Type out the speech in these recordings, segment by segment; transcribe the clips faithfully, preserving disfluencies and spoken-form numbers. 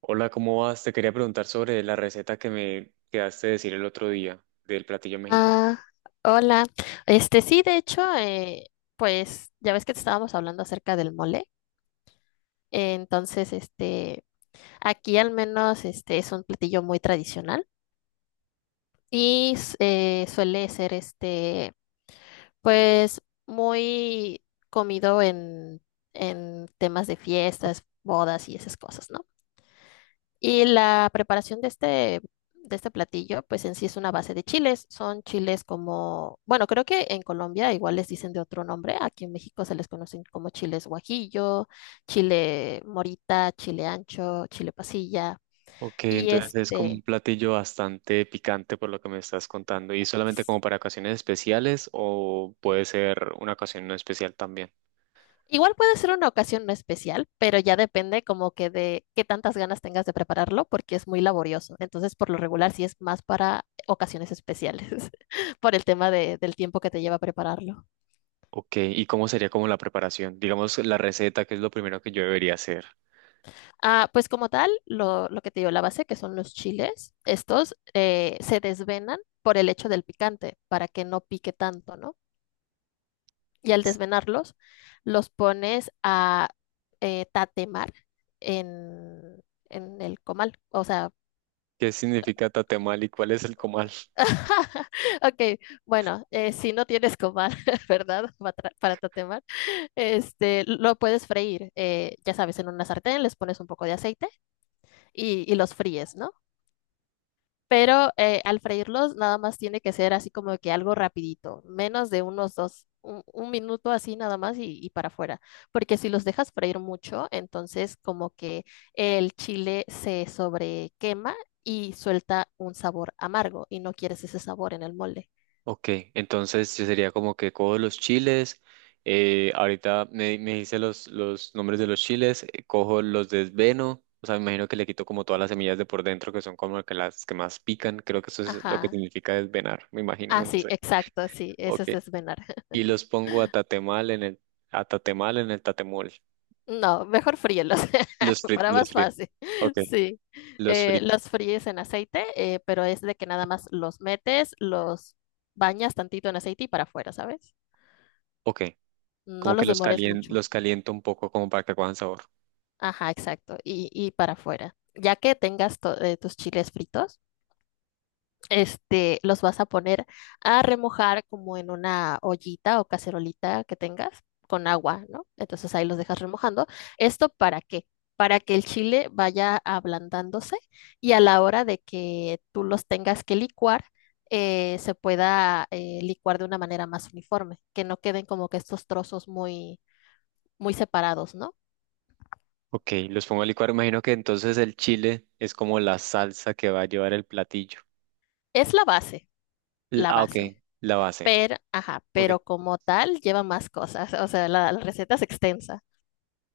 Hola, ¿cómo vas? Te quería preguntar sobre la receta que me quedaste de decir el otro día del platillo mexicano. Ah, hola. Este sí, de hecho, eh, pues ya ves que te estábamos hablando acerca del mole. Eh, entonces, este, aquí al menos este es un platillo muy tradicional y s- eh, suele ser este, pues muy comido en, en temas de fiestas, bodas y esas cosas, ¿no? Y la preparación de este, de este platillo, pues en sí es una base de chiles. Son chiles como, bueno, creo que en Colombia igual les dicen de otro nombre. Aquí en México se les conocen como chiles guajillo, chile morita, chile ancho, chile pasilla. Ok, Y entonces es como un este, platillo bastante picante por lo que me estás contando. ¿Y solamente s- como para ocasiones especiales o puede ser una ocasión no especial también? igual puede ser una ocasión no especial, pero ya depende como que de qué tantas ganas tengas de prepararlo, porque es muy laborioso. Entonces, por lo regular, sí es más para ocasiones especiales, por el tema de- del tiempo que te lleva prepararlo. Ok, ¿y cómo sería como la preparación? Digamos la receta, que es lo primero que yo debería hacer. Ah, pues como tal, lo, lo que te digo, la base, que son los chiles, estos eh, se desvenan por el hecho del picante, para que no pique tanto, ¿no? Y al desvenarlos, los pones a eh, tatemar en, en el comal. O sea, ¿Qué significa tatemal y cuál es el comal? ok, bueno, eh, si no tienes comal, ¿verdad? Pa- tra- Para tatemar, este, lo puedes freír, eh, ya sabes, en una sartén les pones un poco de aceite y, y los fríes, ¿no? Pero eh, al freírlos nada más tiene que ser así como que algo rapidito, menos de unos dos, un, un minuto así nada más y, y para afuera. Porque si los dejas freír mucho, entonces como que el chile se sobrequema y suelta un sabor amargo y no quieres ese sabor en el mole. Ok, entonces sí sería como que cojo los chiles, eh, ahorita me, me hice los, los nombres de los chiles, eh, cojo los desveno, o sea, me imagino que le quito como todas las semillas de por dentro que son como que las que más pican, creo que eso es lo que Ajá. significa desvenar, me imagino, Ah, no sí, sé. exacto, sí, eso Ok, es desvenar. y los pongo a tatemal en el, a tatemal en el tatemol, No, mejor fríelos, los para fritos, los más fritos. fácil. Ok, Sí, los Eh, fritos. los fríes en aceite, eh, pero es de que nada más los metes, los bañas tantito en aceite y para afuera, ¿sabes? Ok, No como que los los demores calien, mucho. los caliento un poco como para que cojan sabor. Ajá, exacto, y, y para afuera. Ya que tengas to- eh, tus chiles fritos, este, los vas a poner a remojar como en una ollita o cacerolita que tengas con agua, ¿no? Entonces ahí los dejas remojando. ¿Esto para qué? Para que el chile vaya ablandándose y a la hora de que tú los tengas que licuar, eh, se pueda eh, licuar de una manera más uniforme, que no queden como que estos trozos muy, muy separados, ¿no? Ok, los pongo a licuar. Imagino que entonces el chile es como la salsa que va a llevar el platillo. Es la base, L- la Ah, ok, base. la base. Pero, ajá, Ok, pero como tal lleva más cosas, o sea, la la receta es extensa.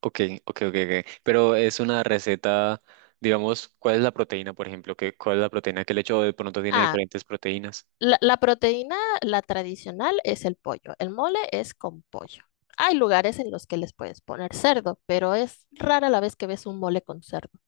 ok, ok, ok, ok. Pero es una receta, digamos, ¿cuál es la proteína, por ejemplo? ¿Qué, cuál es la proteína que le echo? O de pronto tiene Ah, diferentes proteínas. La, la proteína, la tradicional, es el pollo. El mole es con pollo. Hay lugares en los que les puedes poner cerdo, pero es rara la vez que ves un mole con cerdo.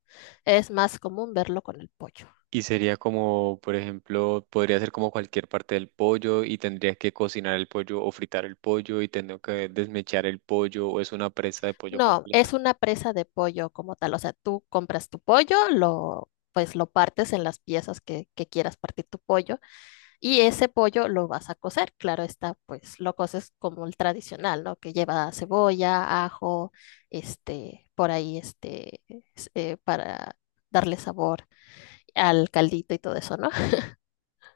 Es más común verlo con el pollo. Y sería como, por ejemplo, podría ser como cualquier parte del pollo y tendría que cocinar el pollo o fritar el pollo y tendría que desmechar el pollo o es una presa de pollo No, completa. es una presa de pollo como tal. O sea, tú compras tu pollo, lo, pues lo partes en las piezas que, que quieras partir tu pollo. Y ese pollo lo vas a cocer, claro está, pues lo coces como el tradicional, ¿no? Que lleva cebolla, ajo, este, por ahí, este, es- eh, para darle sabor al caldito y todo eso, ¿no?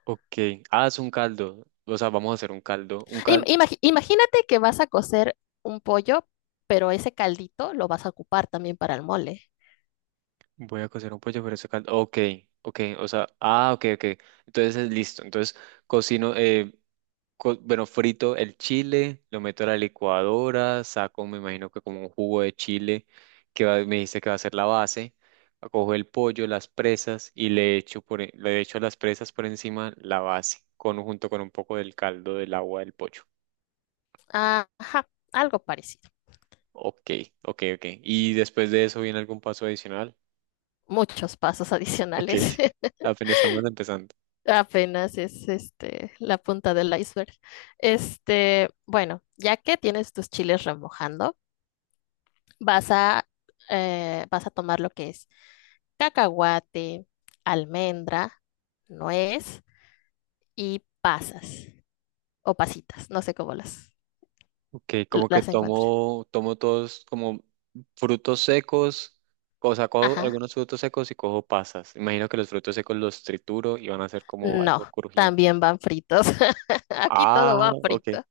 Ok, ah, es un caldo. O sea, vamos a hacer un caldo. Un Im- caldo. Imagi- imagínate que vas a cocer un pollo, pero ese caldito lo vas a ocupar también para el mole. Voy a cocer un pollo, pero se caldo. Ok, ok, o sea, ah, ok, ok. Entonces es listo. Entonces cocino, eh, co- bueno, frito el chile, lo meto a la licuadora, saco, me imagino que como un jugo de chile, que va- me dice que va a ser la base. Cojo el pollo, las presas y le echo, por, e- le echo las presas por encima la base, con, junto con un poco del caldo del agua del pollo. Ah, ajá, algo parecido. Ok, ok, ok. Y después de eso viene algún paso adicional. Muchos pasos Ok. adicionales. Apenas estamos empezando. Apenas es este la punta del iceberg. Este, bueno, ya que tienes tus chiles remojando, vas a eh, vas a tomar lo que es cacahuate, almendra, nuez y pasas o pasitas, no sé cómo las Ok, como que las encuentres. tomo, tomo todos como frutos secos, o sea, cojo Ajá. algunos frutos secos y cojo pasas. Imagino que los frutos secos los trituro y van a ser como No, algo crujiente. también van fritos. Aquí todo Ah, va ok, frito.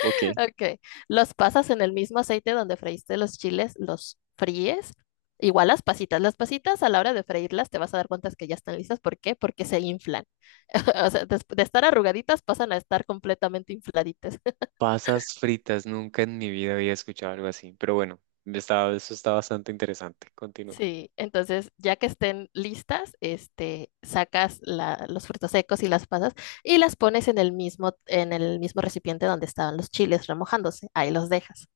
ok. Ok, los pasas en el mismo aceite donde freíste los chiles, los fríes. Igual las pasitas, las pasitas a la hora de freírlas te vas a dar cuenta que ya están listas. ¿Por qué? Porque se inflan. O sea, des- de, estar arrugaditas pasan a estar completamente infladitas. Pasas fritas, nunca en mi vida había escuchado algo así, pero bueno, está- eso está bastante interesante. Continúa. Sí, entonces ya que estén listas, este, sacas la- los frutos secos y las pasas y las pones en el mismo, en el mismo recipiente donde estaban los chiles remojándose. Ahí los dejas.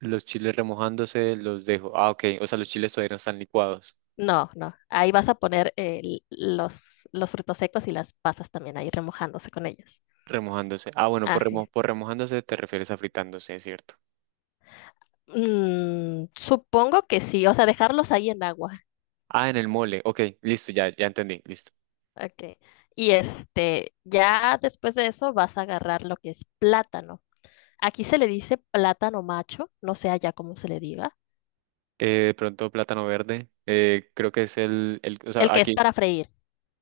Los chiles remojándose los dejo. Ah, ok, o sea, los chiles todavía no están licuados. No, no. Ahí vas a poner el- los, los frutos secos y las pasas también ahí remojándose con ellos. Remojándose. Ah, bueno, por, Ajá. remo por remojándose te refieres a fritándose, ¿cierto? Mm, supongo que sí, o sea, dejarlos ahí en agua. Ah, en el mole. Ok, listo, ya, ya entendí, listo. Ok. Y este, ya después de eso vas a agarrar lo que es plátano. Aquí se le dice plátano macho, no sé allá cómo se le diga. Eh, de pronto plátano verde, eh, creo que es el, el, o El sea, que es aquí, para freír.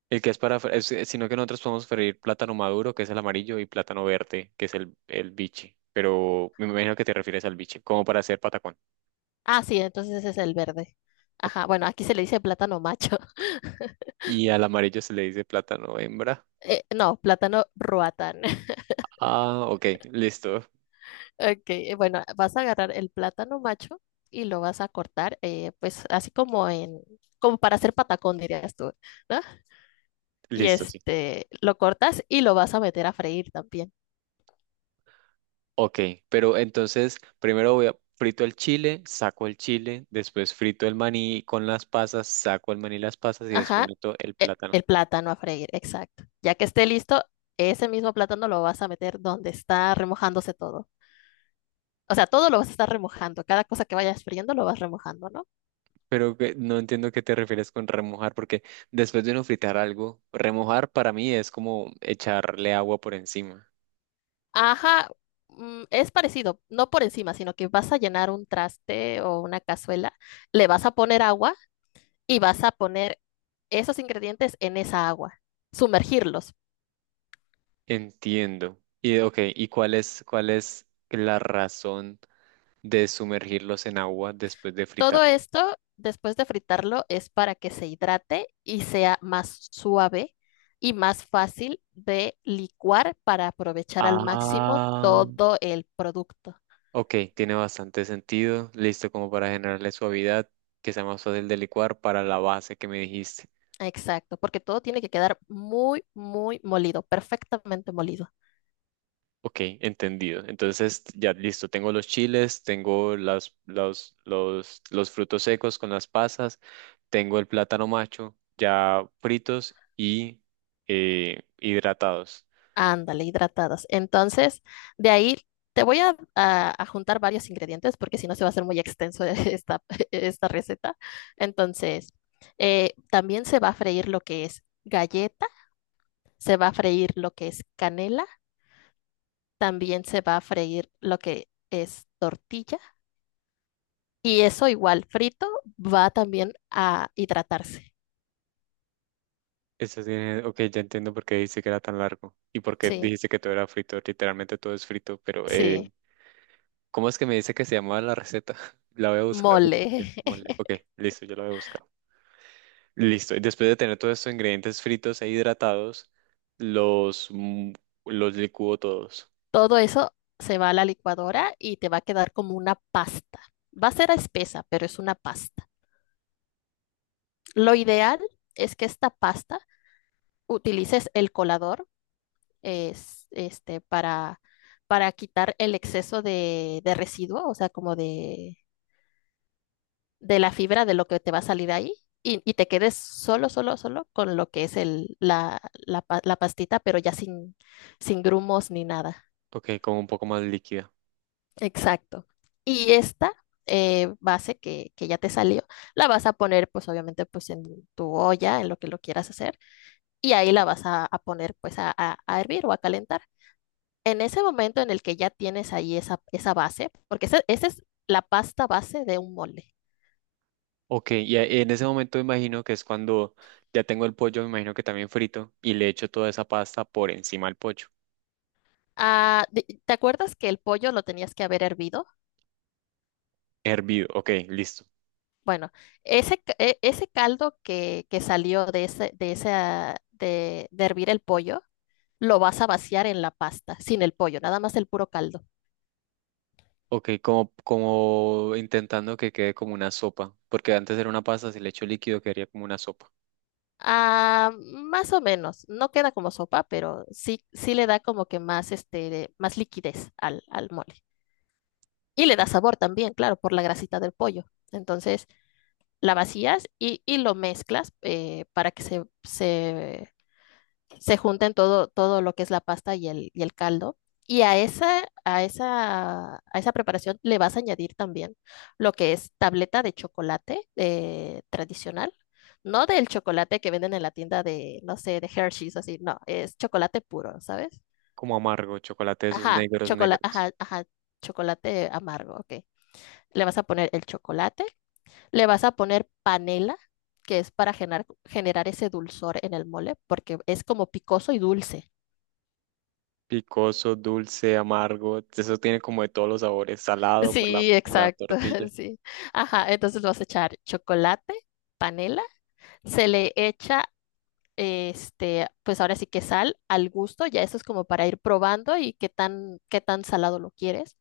el que es para, fre- es- sino que nosotros podemos freír plátano maduro, que es el amarillo, y plátano verde, que es el, el biche, pero me imagino que te refieres al biche, como para hacer patacón. Ah, sí, entonces ese es el verde. Ok. Ajá, bueno, aquí se le dice plátano macho. Y al amarillo se le dice plátano hembra. Eh, no, plátano ruatán. Ah, ok, listo, Ok, eh, bueno, vas a agarrar el plátano macho y lo vas a cortar, eh, pues así como en, como para hacer patacón, dirías tú, ¿no? Y listo, sí. este, lo cortas y lo vas a meter a freír también. Ok, pero entonces primero voy a frito el chile, saco el chile, después frito el maní con las pasas, saco el maní y las pasas y después Ajá, meto el e- plátano. el plátano a freír, exacto. Ya que esté listo, ese mismo plátano lo vas a meter donde está remojándose todo. O sea, todo lo vas a estar remojando, cada cosa que vayas friendo lo vas remojando, ¿no? Pero que- no entiendo qué te refieres con remojar, porque después de uno fritar algo, remojar para mí es como echarle agua por encima. Ajá, mm, es parecido, no por encima, sino que vas a llenar un traste o una cazuela, le vas a poner agua y vas a poner esos ingredientes en esa agua, sumergirlos. Entiendo. Y ok, ¿y cuál es, cuál es la razón de sumergirlos en agua después de fritar? Todo esto, después de fritarlo, es para que se hidrate y sea más suave y más fácil de licuar para aprovechar al máximo Ah, todo el producto. ok, tiene bastante sentido. Listo como para generarle suavidad, que sea más fácil de licuar para la base que me dijiste. Exacto, porque todo tiene que quedar muy, muy molido, perfectamente molido. Ok, entendido. Entonces, ya listo, tengo los chiles, tengo las, los, los, los frutos secos con las pasas, tengo el plátano macho ya fritos y eh, hidratados. Ándale, hidratadas. Entonces, de ahí te voy a, a- a juntar varios ingredientes porque si no se va a hacer muy extenso esta, esta receta. Entonces, eh, también se va a freír lo que es galleta, se va a freír lo que es canela, también se va a freír lo que es tortilla y eso igual frito va también a hidratarse. Eso tiene, ok, ya entiendo por qué dijiste que era tan largo y por qué Sí, dijiste que todo era frito. Literalmente todo es frito, pero eh, sí, ¿cómo es que me dice que se llamaba la receta? La voy a buscar. mole. Mole. Ok, listo, yo la voy a buscar. Listo. Y después de tener todos estos ingredientes fritos e hidratados, los, mm, los licúo todos. Todo eso se va a la licuadora y te va a quedar como una pasta. Va a ser espesa, pero es una pasta. Lo ideal es que esta pasta utilices el colador es, este, para, para quitar el exceso de, de residuo, o sea, como de, de la fibra de lo que te va a salir ahí. Y, y te quedes solo, solo, solo con lo que es el, la, la pa- la pastita, pero ya sin, sin grumos ni nada. Ok, con un poco más líquida. Exacto. Y esta eh, base que, que ya te salió, la vas a poner pues obviamente pues en tu olla, en lo que lo quieras hacer, y ahí la vas a, a poner pues a, a- a hervir o a calentar. En ese momento en el que ya tienes ahí esa, esa base, porque esa, esa es la pasta base de un mole. Ok, y a- en ese momento imagino que es cuando ya tengo el pollo, me imagino que también frito, y le echo toda esa pasta por encima al pollo. Ah, de- ¿te acuerdas que el pollo lo tenías que haber hervido? Hervido, ok, listo. Bueno, ese, ca- e- ese caldo que, que salió de, ese, de, esa, de de hervir el pollo, lo vas a vaciar en la pasta, sin el pollo, nada más el puro caldo. Ok, como, como intentando que quede como una sopa, porque antes era una pasta, si le echo líquido quedaría como una sopa, Ah, más o menos, no queda como sopa, pero sí, sí le da como que más, este, más liquidez al, al mole. Y le da sabor también, claro, por la grasita del pollo. Entonces, la vacías y, y lo mezclas eh, para que se, se se junten todo, todo lo que es la pasta y el, y el caldo. Y a esa, a esa, a esa preparación le vas a añadir también lo que es tableta de chocolate eh, tradicional. No del chocolate que venden en la tienda de, no sé, de Hershey's, así, no, es chocolate puro, ¿sabes? como amargo, chocolate de esos Ajá, negros, chocolate, negros. ajá, ajá, chocolate amargo, ok. Le vas a poner el chocolate, le vas a poner panela, que es para generar, generar ese dulzor en el mole, porque es como picoso y dulce. Picoso, dulce, amargo. Eso tiene como de todos los sabores, salado por la, Sí, por la exacto, tortilla. sí. Ajá, entonces le vas a echar chocolate, panela, se le echa, este, pues ahora sí que sal al gusto, ya eso es como para ir probando y qué tan, qué tan salado lo quieres.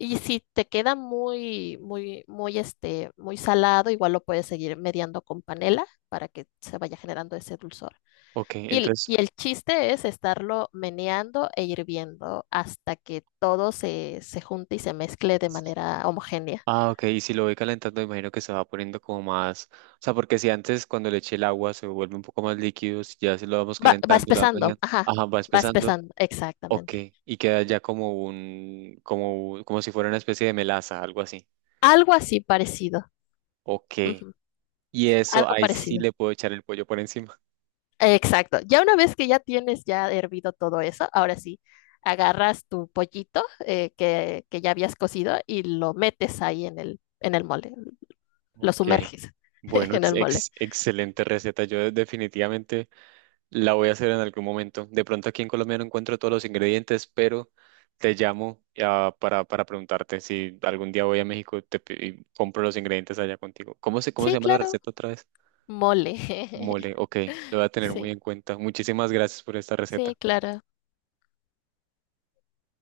Y si te queda muy, muy, muy, este, muy salado, igual lo puedes seguir mediando con panela para que se vaya generando ese dulzor. Ok, Y, el- entonces, Y el chiste es estarlo meneando e hirviendo hasta que todo se, se junte y se mezcle de manera homogénea. ah, ok, y si lo voy calentando, imagino que se va poniendo como más, o sea, porque si antes cuando le eché el agua se vuelve un poco más líquido, si ya se lo vamos Va, va calentando y lo vamos empezando, añadiendo, ajá, ajá, va va espesando, empezando, ok, exactamente. y queda ya como un, como, un- como si fuera una especie de melaza, algo así. Algo así parecido, Ok, ujú. y eso Algo ahí sí parecido, le puedo echar el pollo por encima. exacto. Ya una vez que ya tienes ya hervido todo eso, ahora sí, agarras tu pollito eh, que, que ya habías cocido y lo metes ahí en el, en el mole, lo Ok. sumerges Bueno, en ex- el mole. ex- excelente receta. Yo definitivamente la voy a hacer en algún momento. De pronto aquí en Colombia no encuentro todos los ingredientes, pero te llamo ah, para, para preguntarte si algún día voy a México te, pi- y compro los ingredientes allá contigo. ¿Cómo se, cómo se Sí, llama la claro, receta otra vez? mole. Mole, ok, lo voy a tener muy Sí, en cuenta. Muchísimas gracias por esta sí, receta. claro.